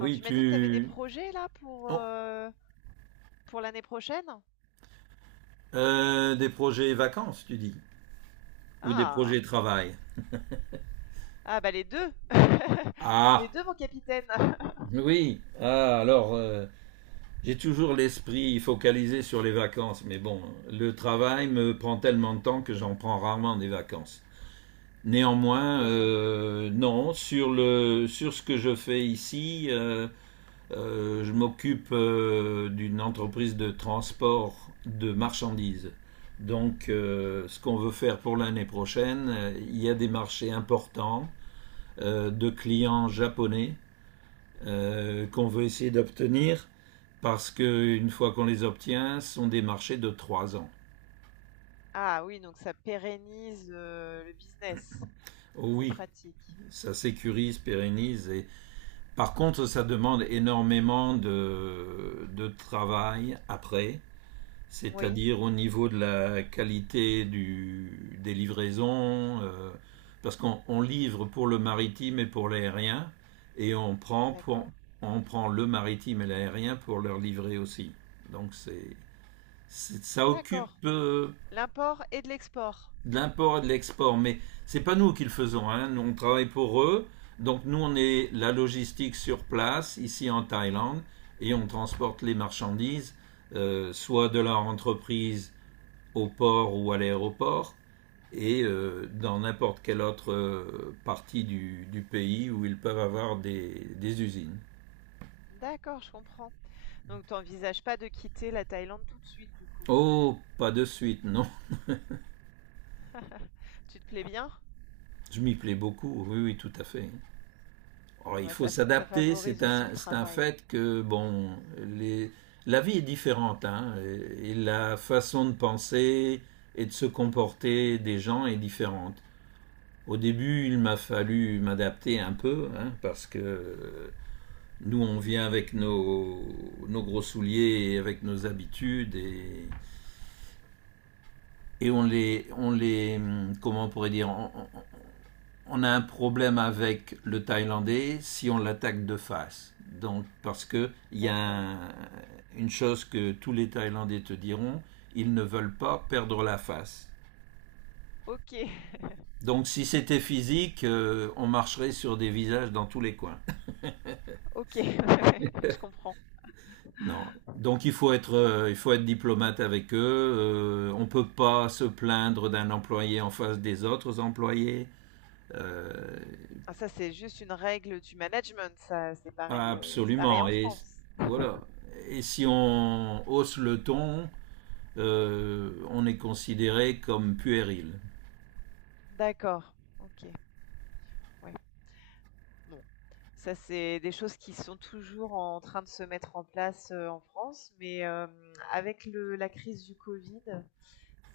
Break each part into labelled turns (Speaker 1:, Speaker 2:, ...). Speaker 1: Alors tu m'as dit que tu avais des
Speaker 2: tu.
Speaker 1: projets là
Speaker 2: Oh,
Speaker 1: pour l'année prochaine?
Speaker 2: des projets vacances, tu dis? Ou des
Speaker 1: Ah!
Speaker 2: projets travail?
Speaker 1: Ah bah les 2 Les
Speaker 2: Ah,
Speaker 1: 2 mon capitaine!
Speaker 2: oui. Ah, alors, j'ai toujours l'esprit focalisé sur les vacances, mais bon, le travail me prend tellement de temps que j'en prends rarement des vacances. Néanmoins,
Speaker 1: C'est ça.
Speaker 2: non, sur le, sur ce que je fais ici, euh. Je m'occupe d'une entreprise de transport de marchandises. Donc, ce qu'on veut faire pour l'année prochaine, il y a des marchés importants de clients japonais qu'on veut essayer d'obtenir parce que une fois qu'on les obtient, ce sont des marchés de 3 ans.
Speaker 1: Ah oui, donc ça pérennise, le business.
Speaker 2: Oh
Speaker 1: C'est
Speaker 2: oui,
Speaker 1: pratique.
Speaker 2: ça sécurise, pérennise. Et... Par contre, ça demande énormément de travail après,
Speaker 1: Oui,
Speaker 2: c'est-à-dire au niveau de la qualité du, des livraisons, parce qu'on on livre pour le maritime et pour l'aérien, et on prend,
Speaker 1: d'accord.
Speaker 2: on prend le maritime et l'aérien pour leur livrer aussi. Donc c'est, ça occupe
Speaker 1: D'accord. L'import et de l'export.
Speaker 2: de l'import et de l'export, mais c'est pas nous qui le faisons, hein. Nous, on travaille pour eux, donc nous on est la logistique sur place, ici en Thaïlande, et on transporte les marchandises, soit de leur entreprise au port ou à l'aéroport et dans n'importe quelle autre partie du pays où ils peuvent avoir des usines.
Speaker 1: D'accord, je comprends. Donc tu envisages pas de quitter la Thaïlande tout de suite du coup?
Speaker 2: Oh, pas de suite, non.
Speaker 1: Tu te plais bien?
Speaker 2: Je m'y plais beaucoup, oui, oui, tout à fait. Alors,
Speaker 1: Bon
Speaker 2: il
Speaker 1: bah
Speaker 2: faut
Speaker 1: ça
Speaker 2: s'adapter,
Speaker 1: favorise aussi le
Speaker 2: c'est un
Speaker 1: travail.
Speaker 2: fait que, bon, les, la vie est différente, hein, et la façon de penser et de se comporter des gens est différente. Au début, il m'a fallu m'adapter un peu, hein, parce que nous, on vient avec nos, nos gros souliers et avec nos habitudes et on les, comment on pourrait dire, on a un problème avec le Thaïlandais si on l'attaque de face. Donc, parce que il y a
Speaker 1: D'accord.
Speaker 2: un- une chose que tous les Thaïlandais te diront, ils ne veulent pas perdre la face.
Speaker 1: OK.
Speaker 2: Donc, si c'était physique, on marcherait sur des visages dans tous les coins.
Speaker 1: OK, je comprends.
Speaker 2: Non. Donc il faut être diplomate avec eux. On ne peut pas se plaindre d'un employé en face des autres employés. Euh,
Speaker 1: Ah ça, c'est juste une règle du management, ça, c'est pareil
Speaker 2: absolument.
Speaker 1: en
Speaker 2: Et
Speaker 1: France.
Speaker 2: voilà. Et si on hausse le ton, on est considéré comme puéril.
Speaker 1: D'accord, OK, ouais. Bon, ça, c'est des choses qui sont toujours en train de se mettre en place, en France, mais, avec le la crise du Covid,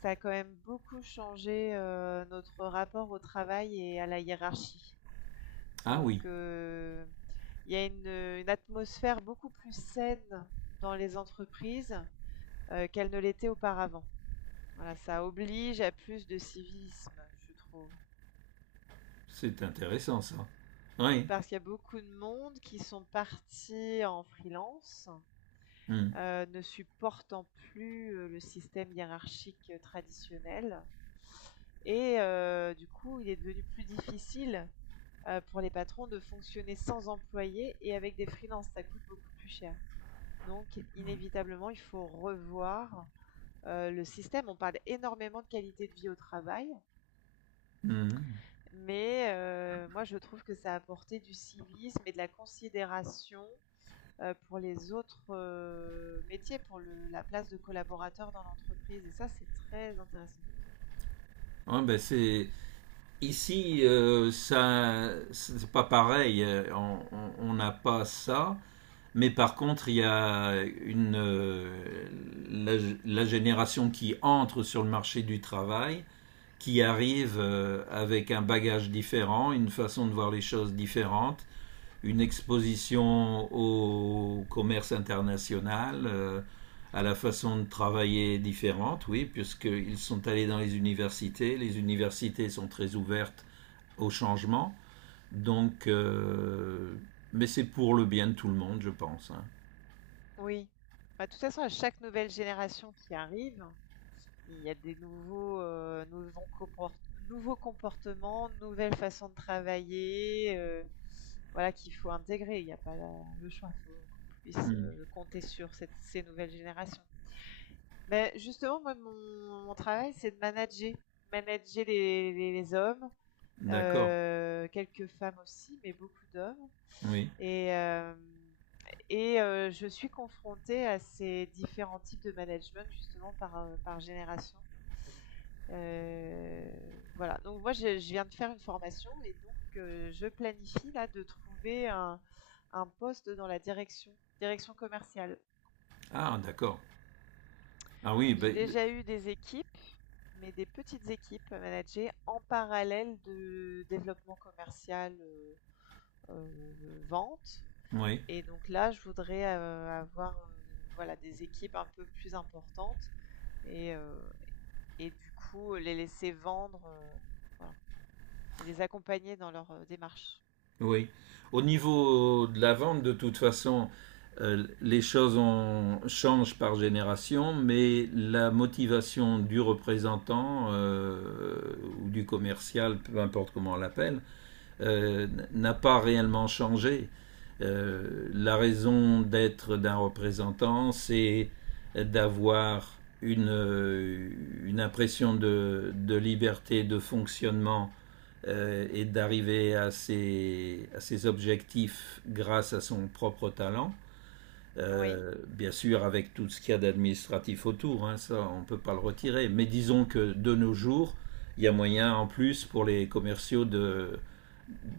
Speaker 1: ça a quand même beaucoup changé, notre rapport au travail et à la hiérarchie.
Speaker 2: Ah oui,
Speaker 1: Donc, il y a une atmosphère beaucoup plus saine dans les entreprises, qu'elle ne l'était auparavant. Voilà, ça oblige à plus de civisme, je trouve.
Speaker 2: c'est intéressant ça. Oui.
Speaker 1: Parce qu'il y a beaucoup de monde qui sont partis en freelance,
Speaker 2: Hum,
Speaker 1: ne supportant plus le système hiérarchique traditionnel. Et du coup, il est devenu plus difficile pour les patrons de fonctionner sans employés et avec des freelances. Ça coûte beaucoup plus cher. Donc, inévitablement, il faut revoir le système. On parle énormément de qualité de vie au travail.
Speaker 2: hum.
Speaker 1: Mais moi, je trouve que ça apportait du civisme et de la considération, pour les autres, métiers, pour le la place de collaborateur dans l'entreprise, et ça, c'est très intéressant.
Speaker 2: Ah, ben, c'est ici, ça, c'est pas pareil. On on n'a pas ça. Mais par contre, il y a une, la, la génération qui entre sur le marché du travail, qui arrive avec un bagage différent, une façon de voir les choses différente, une exposition au commerce international, à la façon de travailler différente, oui, puisqu'ils sont allés dans les universités sont très ouvertes au changement, donc, mais c'est pour le bien de tout le monde, je pense, hein.
Speaker 1: Oui. Bah, de toute façon, à chaque nouvelle génération qui arrive, il y a des nouveaux, nouveaux comport nouveaux comportements, nouvelles façons de travailler, voilà, qu'il faut intégrer. Il n'y a pas le choix. Il faut qu'on puisse,
Speaker 2: Mm.
Speaker 1: compter sur cette ces nouvelles générations. Beh, justement, moi, mon travail, c'est de manager. Manager les hommes,
Speaker 2: D'accord.
Speaker 1: quelques femmes aussi, mais beaucoup d'hommes.
Speaker 2: Oui.
Speaker 1: Et hem je suis confrontée à ces différents types de management justement par, par génération. Heu, voilà, donc moi je viens de faire une formation et donc je planifie là de trouver un poste dans la direction, direction commerciale.
Speaker 2: Ah, d'accord. Ah oui,
Speaker 1: J'ai
Speaker 2: ben, d-
Speaker 1: déjà eu des équipes, mais des petites équipes à manager en parallèle de développement commercial, vente,
Speaker 2: oui,
Speaker 1: et donc là, je voudrais, avoir, voilà, des équipes un peu plus importantes, et heu et du coup, les laisser vendre, voilà, et les accompagner dans leur, démarche.
Speaker 2: oui. Au niveau de la vente, de toute façon, les choses changent par génération, mais la motivation du représentant ou du commercial, peu importe comment on l'appelle, n'a pas réellement changé. La raison d'être d'un représentant, c'est d'avoir une impression de liberté de fonctionnement et d'arriver à ses objectifs grâce à son propre talent.
Speaker 1: Oui,
Speaker 2: Bien sûr, avec tout ce qu'il y a d'administratif autour, hein, ça on ne peut pas le
Speaker 1: c'est ça.
Speaker 2: retirer. Mais disons que de nos jours, il y a moyen en plus pour les commerciaux de,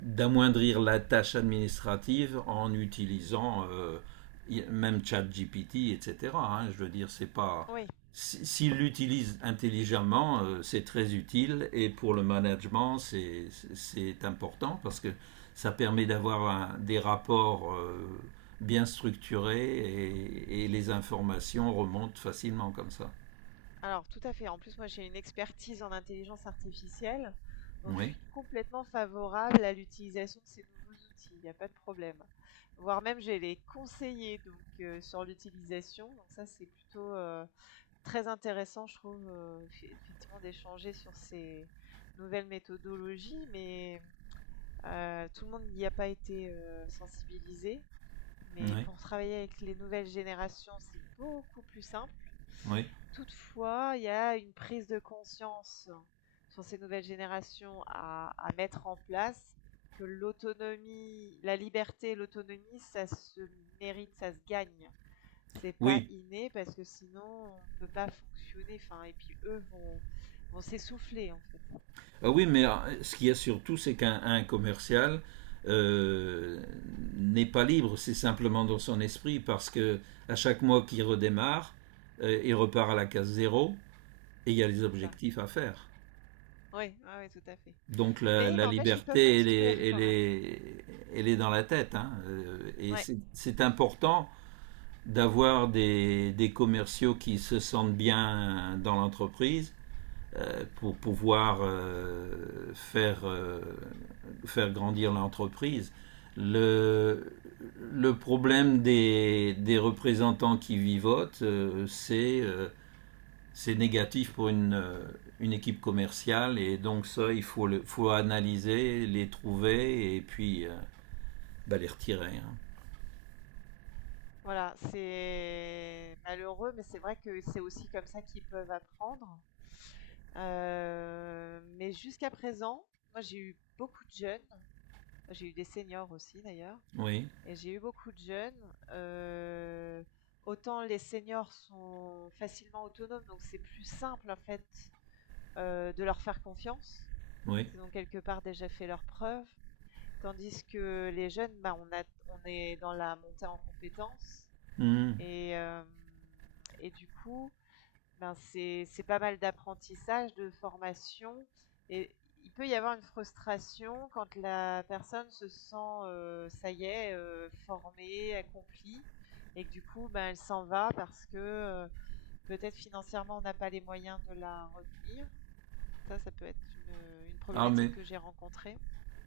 Speaker 2: d'amoindrir la tâche administrative en utilisant même ChatGPT, etc., hein. Je veux dire, c'est pas.
Speaker 1: Oui.
Speaker 2: S'il l'utilise intelligemment, c'est très utile et pour le management, c'est important parce que ça permet d'avoir des rapports bien structurés et les informations remontent facilement comme ça.
Speaker 1: Alors tout à fait. En plus, moi, j'ai une expertise en intelligence artificielle, donc je
Speaker 2: Oui,
Speaker 1: suis complètement favorable à l'utilisation de ces nouveaux outils. Il n'y a pas de problème. Voire même, j'ai les conseillers donc sur l'utilisation. Donc ça, c'est plutôt très intéressant, je trouve, effectivement, d'échanger sur ces nouvelles méthodologies. Mais tout le monde n'y a pas été sensibilisé. Mais
Speaker 2: oui,
Speaker 1: pour travailler avec les nouvelles générations, c'est beaucoup plus simple.
Speaker 2: oui.
Speaker 1: Toutefois, il y a une prise de conscience sur ces nouvelles générations à mettre en place, que l'autonomie la liberté et l'autonomie, ça se mérite, ça se gagne. C'est pas
Speaker 2: Oui.
Speaker 1: inné parce que sinon on peut pas fonctionner, enfin, et puis eux vont s'essouffler en fait.
Speaker 2: Ah oui, mais ce qu'il y a surtout, c'est qu'un commercial euh, n'est pas libre, c'est simplement dans son esprit, parce que à chaque mois qu'il redémarre, il repart à la case zéro et il y a les
Speaker 1: C'est ça.
Speaker 2: objectifs à faire.
Speaker 1: Oui, ouais, ouais, tout à fait.
Speaker 2: Donc la,
Speaker 1: Mais
Speaker 2: la
Speaker 1: n'empêche qu'ils peuvent
Speaker 2: liberté, elle
Speaker 1: construire
Speaker 2: est, elle,
Speaker 1: quand même.
Speaker 2: est, elle est dans la tête, hein. Et
Speaker 1: Ouais,
Speaker 2: c'est important d'avoir des commerciaux qui se sentent bien dans l'entreprise pour pouvoir faire, faire grandir l'entreprise. Le, le problème des, représentants qui vivotent, c'est négatif pour une, équipe commerciale et donc ça, il faut, le, faut analyser, les trouver et puis bah, les retirer, hein.
Speaker 1: voilà, c'est malheureux, mais c'est vrai que c'est aussi comme ça qu'ils peuvent apprendre. Mais jusqu'à présent, moi j'ai eu beaucoup de jeunes, j'ai eu des seniors aussi d'ailleurs,
Speaker 2: Oui,
Speaker 1: et j'ai eu beaucoup de jeunes. Autant les seniors sont facilement autonomes, donc c'est plus simple en fait, de leur faire confiance.
Speaker 2: oui.
Speaker 1: Ils ont quelque part déjà fait leurs preuves. Tandis que les jeunes, bah, on est dans la montée en compétences,
Speaker 2: Mmh.
Speaker 1: et hem et du coup ben, c'est pas mal d'apprentissage, de formation, et il peut y avoir une frustration quand la personne se sent, ça y est, formée, accomplie, et que du coup, ben, elle s'en va parce que, heu, peut-être financièrement on n'a pas les moyens de la retenir. Ça peut être une
Speaker 2: Ah
Speaker 1: problématique
Speaker 2: mais
Speaker 1: que j'ai rencontrée.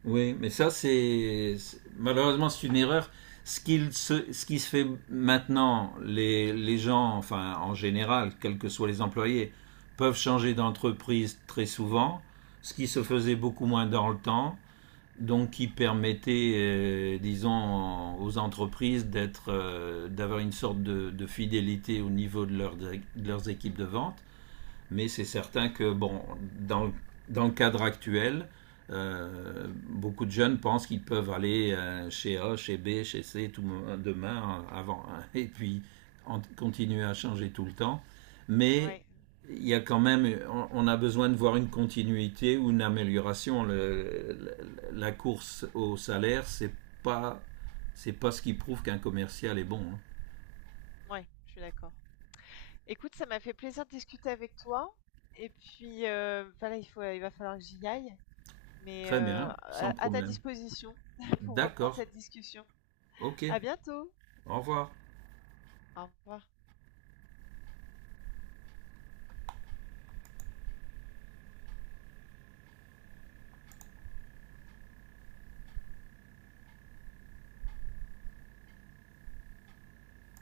Speaker 2: oui, mais ça, c'est malheureusement, c'est une erreur. Ce, qu'il se, ce qui se fait maintenant, les gens, enfin en général, quels que soient les employés, peuvent changer d'entreprise très souvent, ce qui se faisait beaucoup moins dans le temps, donc qui permettait, disons, aux entreprises d'être, d'avoir une sorte de, fidélité au niveau de, leur, de leurs équipes de vente. Mais c'est certain que, bon, dans, dans le cadre actuel, beaucoup de jeunes pensent qu'ils peuvent aller chez A, chez B, chez C tout demain, avant, hein, et puis continuer à changer tout le temps. Mais
Speaker 1: Ouais,
Speaker 2: il y a quand même, on a besoin de voir une continuité ou une amélioration. La course au salaire, pas, c'est pas ce qui prouve qu'un commercial est bon, hein.
Speaker 1: ouais, je suis d'accord. Écoute, ça m'a fait plaisir de discuter avec toi, et puis, bah, il va falloir que j'y aille, mais
Speaker 2: Très bien, sans
Speaker 1: à ta
Speaker 2: problème.
Speaker 1: disposition pour reprendre
Speaker 2: D'accord,
Speaker 1: cette discussion.
Speaker 2: ok,
Speaker 1: À bientôt.
Speaker 2: au revoir.
Speaker 1: Au revoir.